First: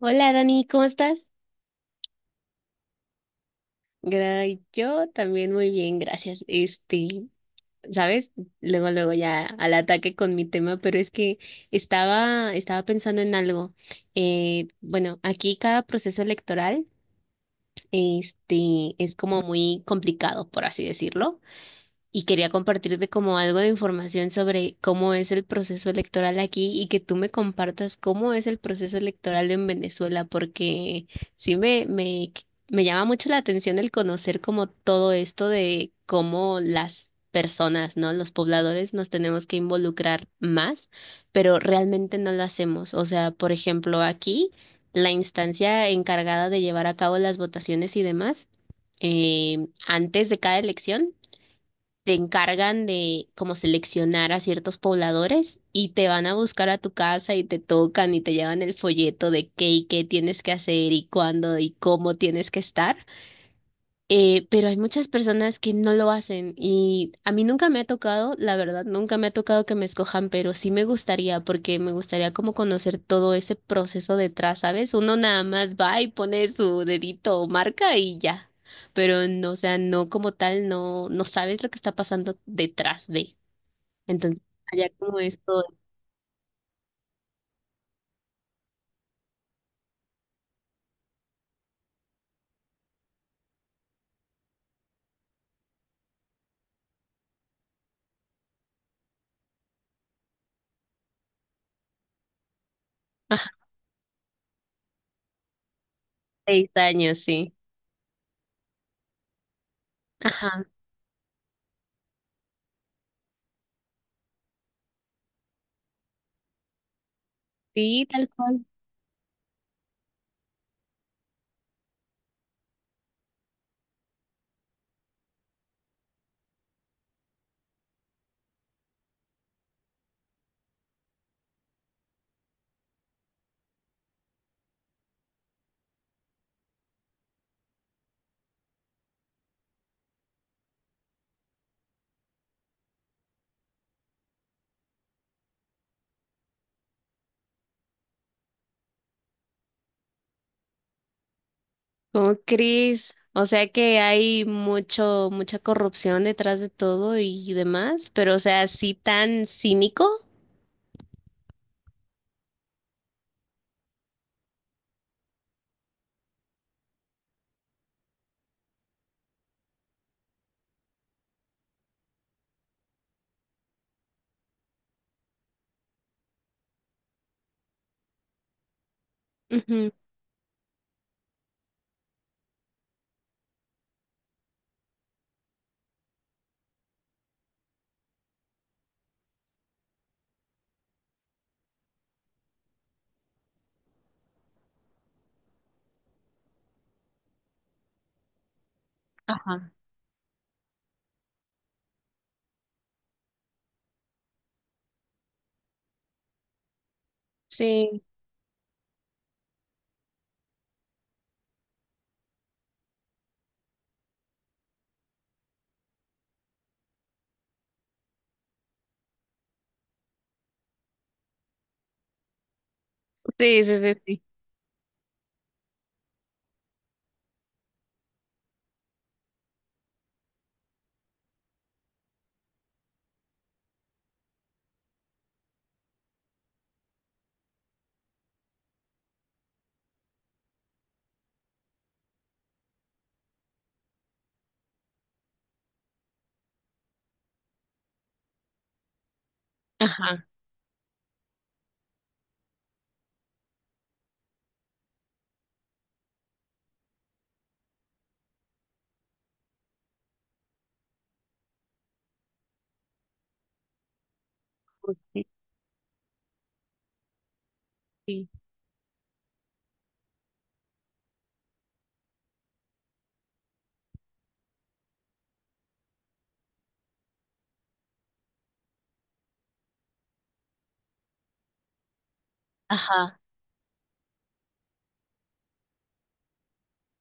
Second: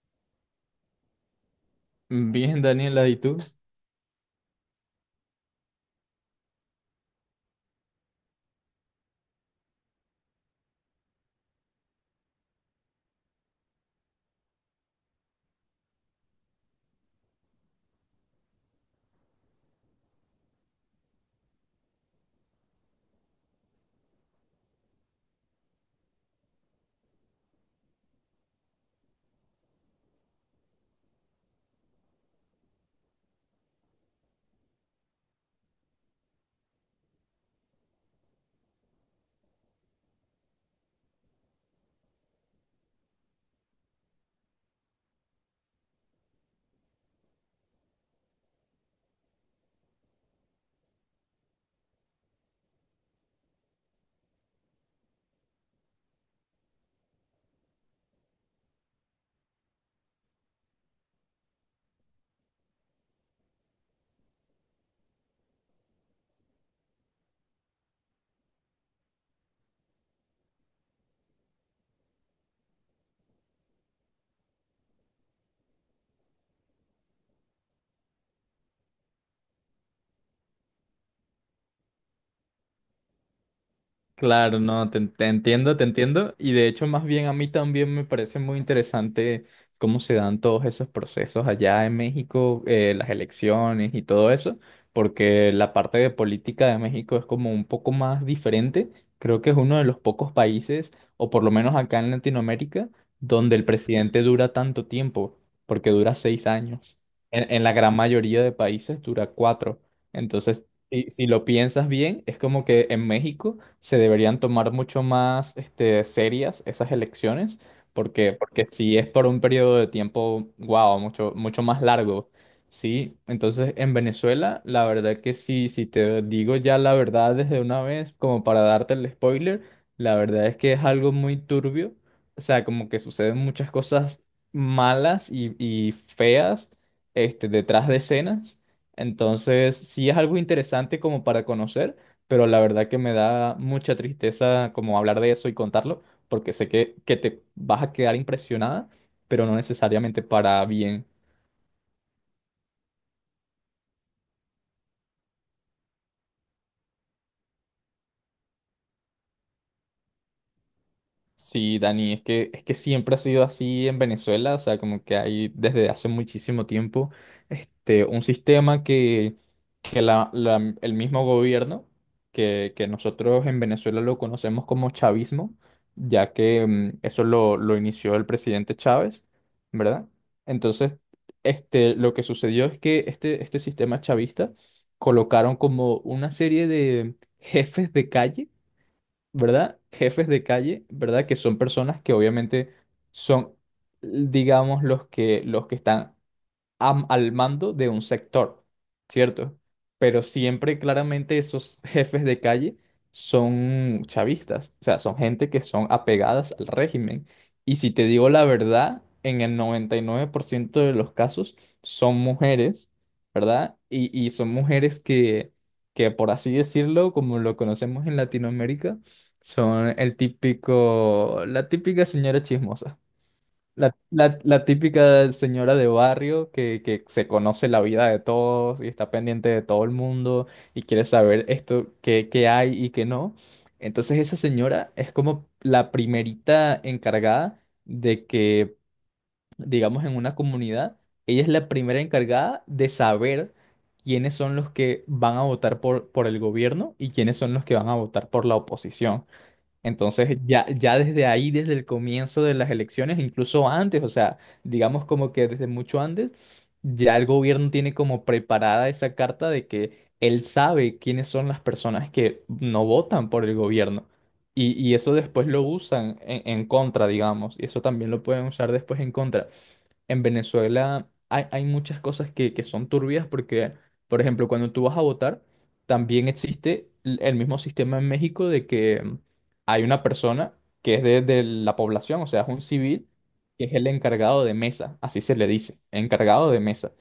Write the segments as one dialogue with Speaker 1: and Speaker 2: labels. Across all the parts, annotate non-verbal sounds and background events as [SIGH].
Speaker 1: Hola Dani, ¿cómo estás?
Speaker 2: Bien, Daniela, ¿y tú?
Speaker 1: Yo también muy bien, gracias. ¿Sabes? Luego, luego ya al ataque con mi tema, pero es que estaba pensando en algo. Bueno, aquí cada proceso electoral, es como muy complicado, por así decirlo. Y quería compartirte como algo de información sobre cómo es el proceso electoral aquí y que tú me compartas cómo es el proceso electoral en Venezuela, porque sí me llama mucho la atención el conocer como todo esto de cómo las personas, ¿no? Los pobladores nos tenemos que involucrar más, pero realmente no lo hacemos. O sea, por ejemplo, aquí la instancia encargada de llevar a cabo las votaciones y demás, antes de cada elección te encargan de como seleccionar a ciertos pobladores y te van a buscar a tu casa y te tocan y te llevan el folleto de qué y qué tienes que hacer y cuándo y cómo tienes que estar. Pero hay muchas personas que no lo hacen y a mí nunca me ha tocado, la verdad, nunca me ha tocado que me escojan, pero sí me gustaría porque me gustaría como conocer todo ese proceso detrás, ¿sabes? Uno nada más va y pone su dedito o marca y ya, pero no, o sea, no como tal, no, no sabes lo que está pasando detrás de. Entonces,
Speaker 2: Claro, no,
Speaker 1: allá
Speaker 2: te,
Speaker 1: como
Speaker 2: te
Speaker 1: esto,
Speaker 2: entiendo, te entiendo. Y de hecho, más bien a mí también me parece muy interesante cómo se dan todos esos procesos allá en México, las elecciones y todo eso, porque la parte de política de México es como un poco más diferente. Creo que es uno de los pocos países, o por lo menos acá en Latinoamérica, donde el presidente dura tanto tiempo, porque dura seis
Speaker 1: seis
Speaker 2: años.
Speaker 1: años, sí.
Speaker 2: En la gran mayoría de países dura cuatro.
Speaker 1: Ajá,
Speaker 2: Entonces, si lo piensas bien, es como que en México se deberían tomar mucho más serias esas elecciones,
Speaker 1: sí, tal
Speaker 2: porque,
Speaker 1: cual.
Speaker 2: porque si es por un periodo de tiempo, wow, mucho, mucho más largo, ¿sí? Entonces, en Venezuela, la verdad que sí, si te digo ya la verdad desde una vez, como para darte el spoiler, la verdad es que es algo muy turbio, o sea, como que suceden muchas cosas malas y feas, detrás de escenas. Entonces, sí es algo interesante como para conocer, pero la verdad que me da mucha tristeza como hablar de eso y contarlo, porque sé que te vas a quedar impresionada, pero no necesariamente para bien.
Speaker 1: ¿Cómo crees? O sea que hay mucho, mucha corrupción detrás de todo y demás, pero o sea, así tan cínico.
Speaker 2: Sí, Dani, es que siempre ha sido así en Venezuela, o sea, como que hay desde hace muchísimo tiempo, un sistema que el mismo gobierno, que nosotros en Venezuela lo conocemos como chavismo, ya que eso lo inició el presidente Chávez,
Speaker 1: Ujú.
Speaker 2: ¿verdad? Entonces, lo que sucedió es que este sistema chavista colocaron como una serie de jefes de calle, ¿verdad? Jefes de calle, ¿verdad? Que son personas que obviamente son, digamos, los que están al mando de un sector, ¿cierto?
Speaker 1: Ajá.
Speaker 2: Pero siempre claramente esos [LAUGHS] jefes de calle son chavistas, o sea, son gente que son apegadas al régimen. Y si
Speaker 1: Sí,
Speaker 2: te digo la verdad, en el 99% de los casos son mujeres, ¿verdad? Y son mujeres que, por así decirlo, como lo conocemos en Latinoamérica, son el típico, la típica señora chismosa.
Speaker 1: sí, sí,
Speaker 2: La,
Speaker 1: sí, sí.
Speaker 2: la- la típica señora de barrio que se conoce la vida de todos y está pendiente de todo el mundo y quiere saber esto, qué hay y qué no. Entonces esa señora es como la primerita encargada de que, digamos, en una comunidad, ella es la primera encargada de saber quiénes son los que van a votar por el gobierno y quiénes son los que van a votar por la oposición.
Speaker 1: Ajá.
Speaker 2: Entonces, ya desde ahí, desde el comienzo de las elecciones, incluso antes, o sea, digamos como que desde mucho antes, ya el gobierno tiene como preparada esa carta de que él sabe quiénes son las personas que no votan por el gobierno. Y eso
Speaker 1: Sí,
Speaker 2: después lo usan en contra, digamos, y eso también lo
Speaker 1: sí.
Speaker 2: pueden usar después en contra. En Venezuela hay muchas cosas que son turbias porque, por ejemplo, cuando tú vas a votar, también existe el mismo sistema en México de que hay una persona que es de la población, o sea, es un civil,
Speaker 1: Ajá.
Speaker 2: que es el encargado de mesa, así se le dice, encargado de mesa,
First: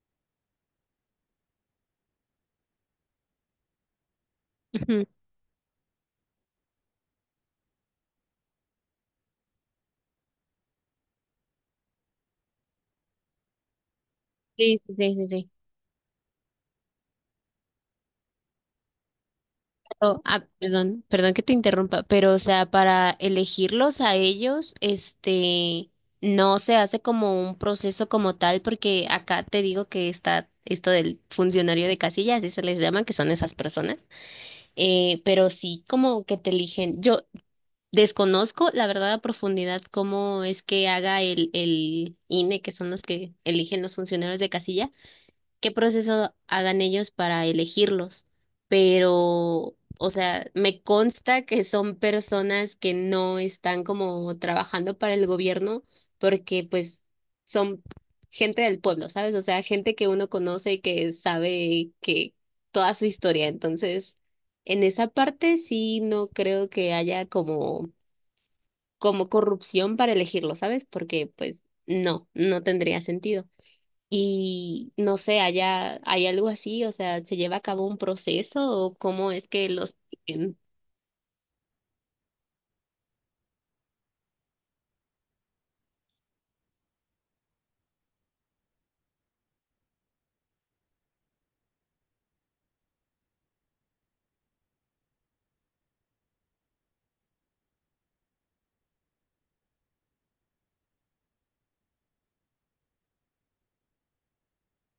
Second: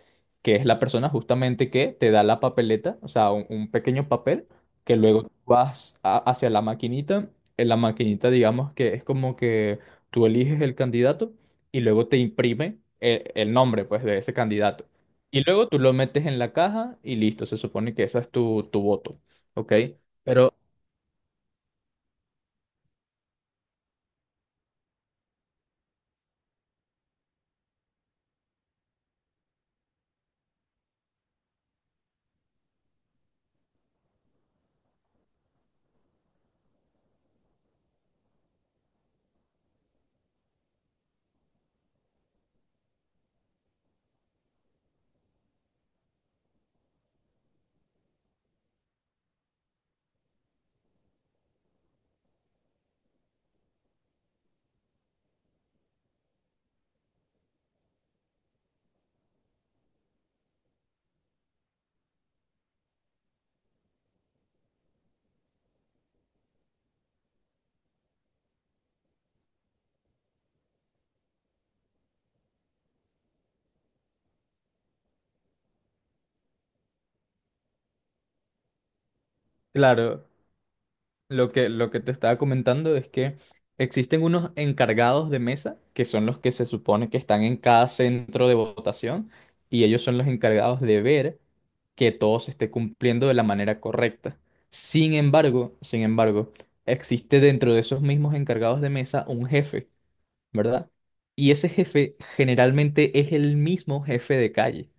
Speaker 2: que es la persona justamente que te da la papeleta, o sea, un pequeño papel, que
Speaker 1: Ujú.
Speaker 2: luego tú vas hacia la maquinita, en la maquinita digamos que es como que tú eliges el candidato y luego te imprime el nombre, pues, de ese
Speaker 1: Sí,
Speaker 2: candidato.
Speaker 1: sí, sí, sí,
Speaker 2: Y
Speaker 1: sí.
Speaker 2: luego tú lo metes en la caja y listo, se supone que esa es tu, tu voto, ¿ok?
Speaker 1: Pero, ah,
Speaker 2: Pero,
Speaker 1: perdón, perdón que te interrumpa, pero o sea, para elegirlos a ellos, no se hace como un proceso como tal, porque acá te digo que está esto del funcionario de casillas, así se les llama, que son esas personas. Pero sí, como que te eligen. Yo desconozco, la verdad, a profundidad cómo es que haga el INE, que son los que eligen los funcionarios de casilla qué proceso hagan ellos para elegirlos, pero, o sea, me consta que son personas que no están como trabajando para el gobierno porque pues son gente del pueblo, ¿sabes? O sea, gente que uno conoce y que sabe que toda su historia. Entonces, en esa parte sí no creo que haya como corrupción para elegirlo, ¿sabes? Porque pues no, no tendría sentido. Y no sé, allá hay algo así, o sea, ¿se lleva a cabo un proceso o cómo es que los...
Speaker 2: claro,
Speaker 1: piquen?
Speaker 2: lo que te estaba comentando es que existen unos encargados de mesa, que son los que se supone que están en cada centro de votación, y ellos son los encargados de ver que todo se esté cumpliendo de la manera correcta. Sin embargo, existe dentro de esos mismos encargados de mesa un jefe, ¿verdad? Y ese jefe generalmente es el mismo jefe de calle.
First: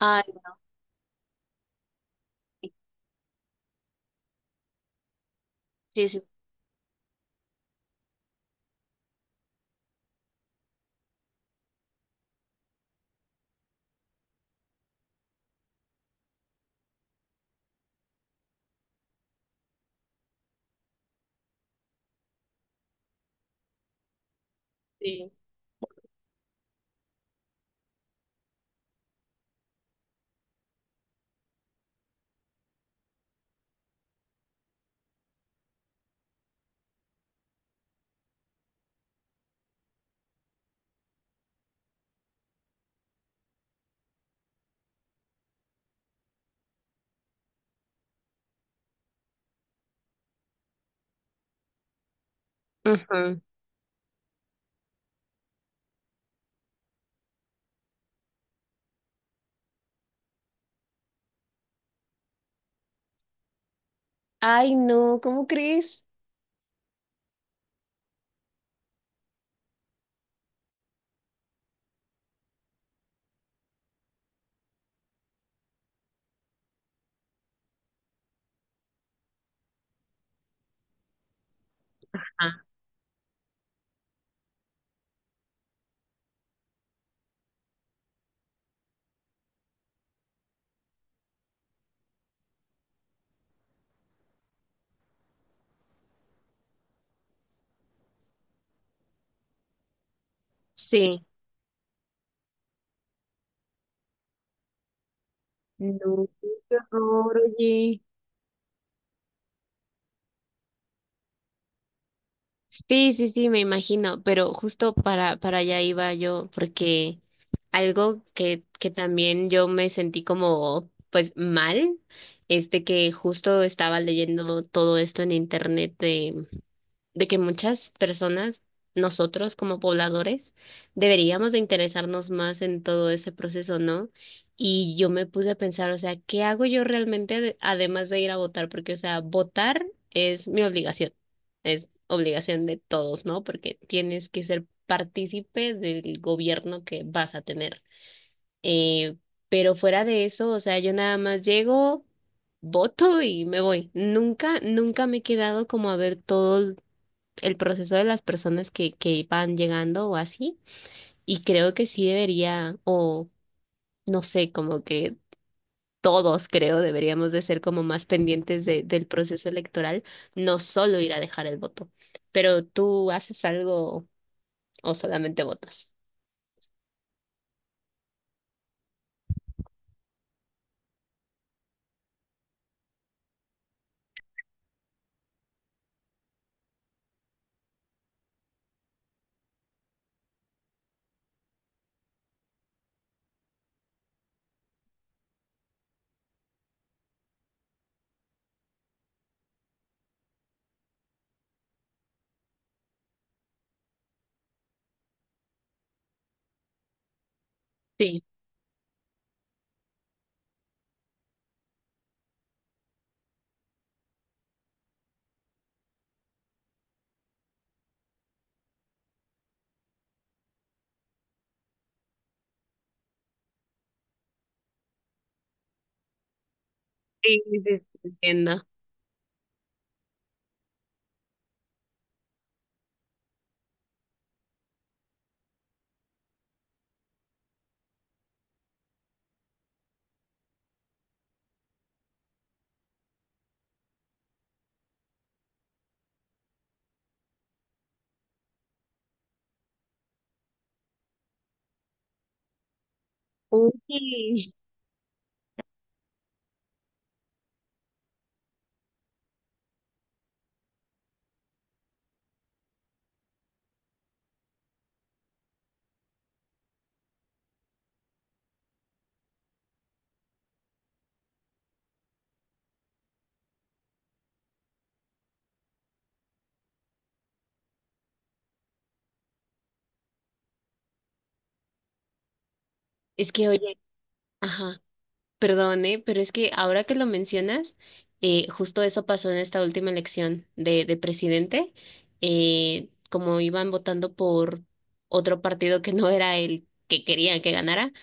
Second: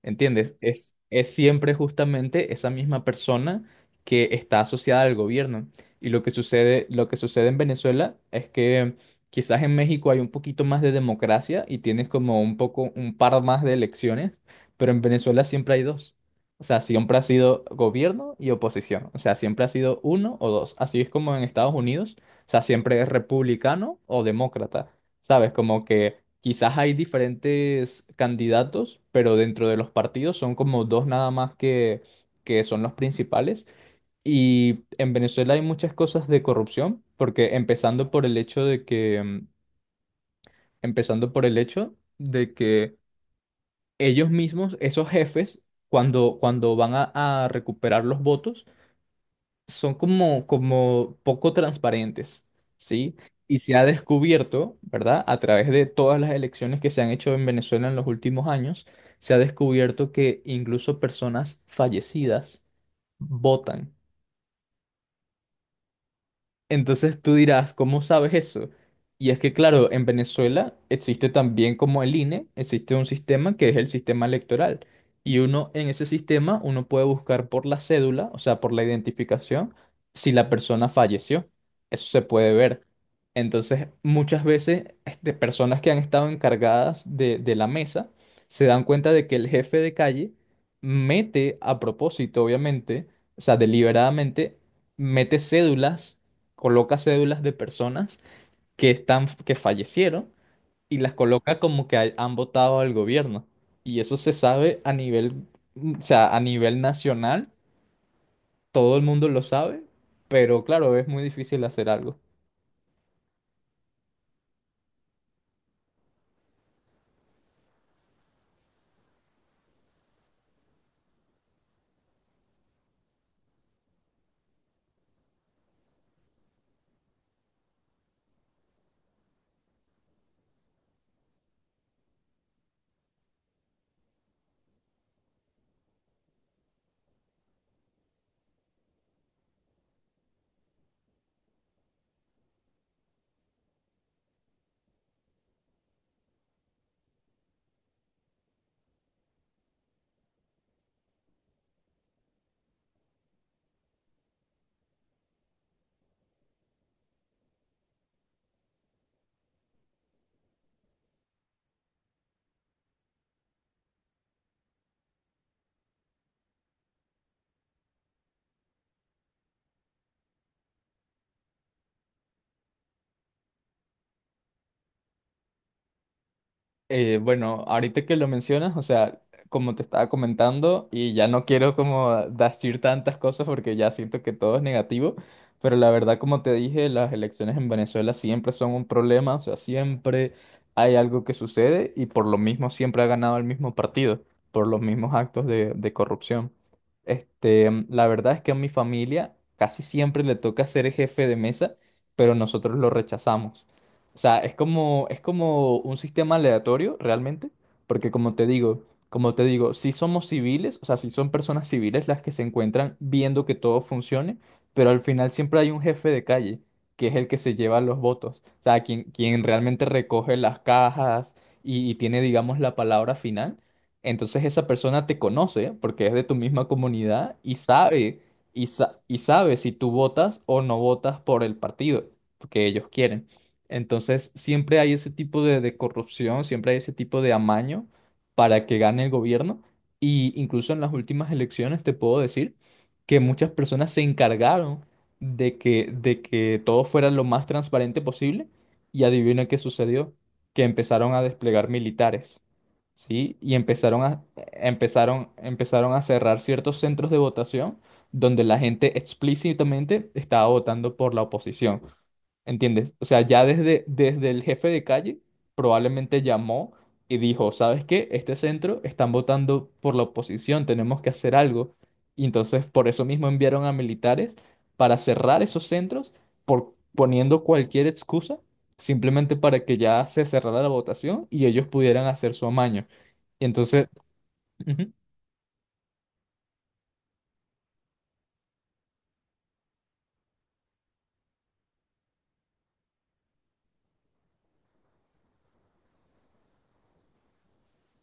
Speaker 1: Ay,
Speaker 2: ¿Entiendes? Es siempre justamente esa misma persona que está asociada al gobierno.
Speaker 1: sí,
Speaker 2: Y
Speaker 1: sí, sí.
Speaker 2: lo que sucede en Venezuela es que quizás en México hay un poquito más de democracia y tienes como un poco, un par más de elecciones, pero en Venezuela siempre hay dos. O sea, siempre ha sido gobierno y oposición. O sea, siempre ha sido uno o dos. Así es como en Estados Unidos. O sea, siempre es republicano o demócrata.
Speaker 1: Sí.
Speaker 2: ¿Sabes? Como que quizás hay diferentes candidatos, pero dentro de los partidos son como dos nada más que son los principales. Y en Venezuela hay muchas cosas de corrupción, porque empezando por el hecho de que ellos mismos, esos jefes, cuando van a recuperar los votos, son como poco transparentes, ¿sí?
Speaker 1: Ujú.
Speaker 2: Y se ha descubierto, ¿verdad? A través de todas las elecciones que se han hecho en Venezuela en los últimos años, se ha descubierto que incluso personas fallecidas votan.
Speaker 1: Ay, no, ¿cómo crees?
Speaker 2: Entonces tú dirás, ¿cómo sabes eso? Y es que, claro, en Venezuela existe también como el INE, existe un sistema que es el sistema electoral. Y uno en ese sistema, uno puede buscar por la cédula, o sea, por la identificación, si la persona falleció. Eso se puede
Speaker 1: Ajá,
Speaker 2: ver. Entonces, muchas veces, personas que han estado encargadas de la mesa se dan cuenta de que el jefe de calle mete a propósito, obviamente, o sea, deliberadamente, mete cédulas coloca cédulas de personas que están, que fallecieron y las
Speaker 1: sí.
Speaker 2: coloca como que han votado al gobierno. Y eso se sabe a nivel, o
Speaker 1: No,
Speaker 2: sea, a
Speaker 1: qué
Speaker 2: nivel
Speaker 1: horror,
Speaker 2: nacional,
Speaker 1: oye.
Speaker 2: todo el mundo lo sabe, pero claro, es muy difícil hacer algo.
Speaker 1: Sí, sí, sí, me imagino, pero justo para allá iba yo, porque algo que también yo me sentí como, pues, mal, que justo estaba leyendo todo esto en internet de que muchas personas, nosotros como pobladores, deberíamos de interesarnos más en todo ese proceso, ¿no? Y yo me puse a pensar, o sea, ¿qué hago yo realmente además de ir a votar? Porque, o sea, votar es mi obligación, es obligación de todos, ¿no? Porque tienes que ser partícipe del gobierno que vas a tener. Eh, pero fuera de eso, o sea, yo nada más llego voto y me voy. Nunca, nunca me he quedado como a ver todo, el proceso de las personas que van llegando o así. Y creo que sí debería, o no sé, como que todos creo deberíamos de ser como más pendientes de, del proceso electoral, no solo ir a dejar el voto. Pero tú haces algo o solamente votas.
Speaker 2: Bueno, ahorita que lo mencionas, o sea, como te estaba comentando, y ya no quiero como decir tantas cosas porque ya siento que todo es negativo, pero la verdad, como te dije, las elecciones en Venezuela siempre son un problema, o sea, siempre hay algo que sucede y por lo mismo siempre ha ganado el mismo partido, por los mismos actos de corrupción. La verdad es que a mi familia casi siempre le toca ser el jefe de mesa, pero nosotros lo rechazamos. O sea, es como un sistema aleatorio realmente, porque
Speaker 1: Sí,
Speaker 2: como te digo, si somos civiles, o sea, si son personas civiles las que se encuentran viendo que todo funcione, pero al final siempre hay un jefe de calle, que es el que se lleva los votos, o sea, quien, quien realmente recoge las cajas y tiene, digamos, la palabra final. Entonces esa persona te conoce porque es de tu misma comunidad
Speaker 1: sí,
Speaker 2: y
Speaker 1: sí, sí,
Speaker 2: sabe,
Speaker 1: entiendo.
Speaker 2: y sabe si tú votas o no votas por el partido que ellos quieren. Entonces, siempre hay ese tipo de corrupción, siempre hay ese tipo de amaño para que gane el gobierno. Y incluso en las últimas elecciones te puedo decir que muchas personas se encargaron de que todo fuera lo más transparente posible. Y adivina qué sucedió, que empezaron a desplegar militares, ¿sí? Y
Speaker 1: Uy,
Speaker 2: empezaron a cerrar ciertos centros de votación donde la gente explícitamente estaba votando por la oposición. ¿Entiendes? O sea, ya desde el jefe de calle probablemente llamó y dijo, ¿sabes qué? Este centro están votando por la oposición, tenemos que hacer algo. Y entonces por eso mismo enviaron a militares para cerrar esos centros por poniendo cualquier excusa, simplemente para que ya se cerrara la votación y ellos pudieran hacer su amaño.
Speaker 1: es
Speaker 2: Y
Speaker 1: que oye,
Speaker 2: entonces,
Speaker 1: ajá.
Speaker 2: ujú.
Speaker 1: Perdone, pero es que ahora que lo mencionas, justo eso pasó en esta última elección de presidente, como iban votando por otro partido que no era el que querían que ganara,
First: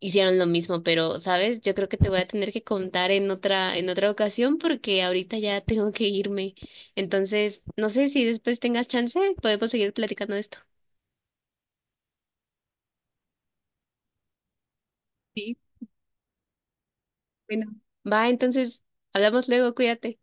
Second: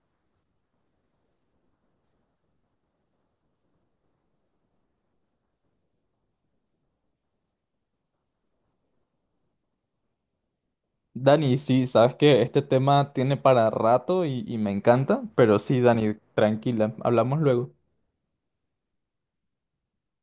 Speaker 1: hicieron lo mismo, pero, ¿sabes? Yo creo que te voy a tener que contar en otra ocasión porque ahorita ya tengo que irme. Entonces, no sé si después tengas chance, podemos seguir platicando de esto.
Speaker 2: Dani, sí, sabes que este tema tiene para rato y me encanta,
Speaker 1: Sí,
Speaker 2: pero sí, Dani, tranquila, hablamos
Speaker 1: bueno,
Speaker 2: luego.
Speaker 1: va, entonces, hablamos luego, cuídate.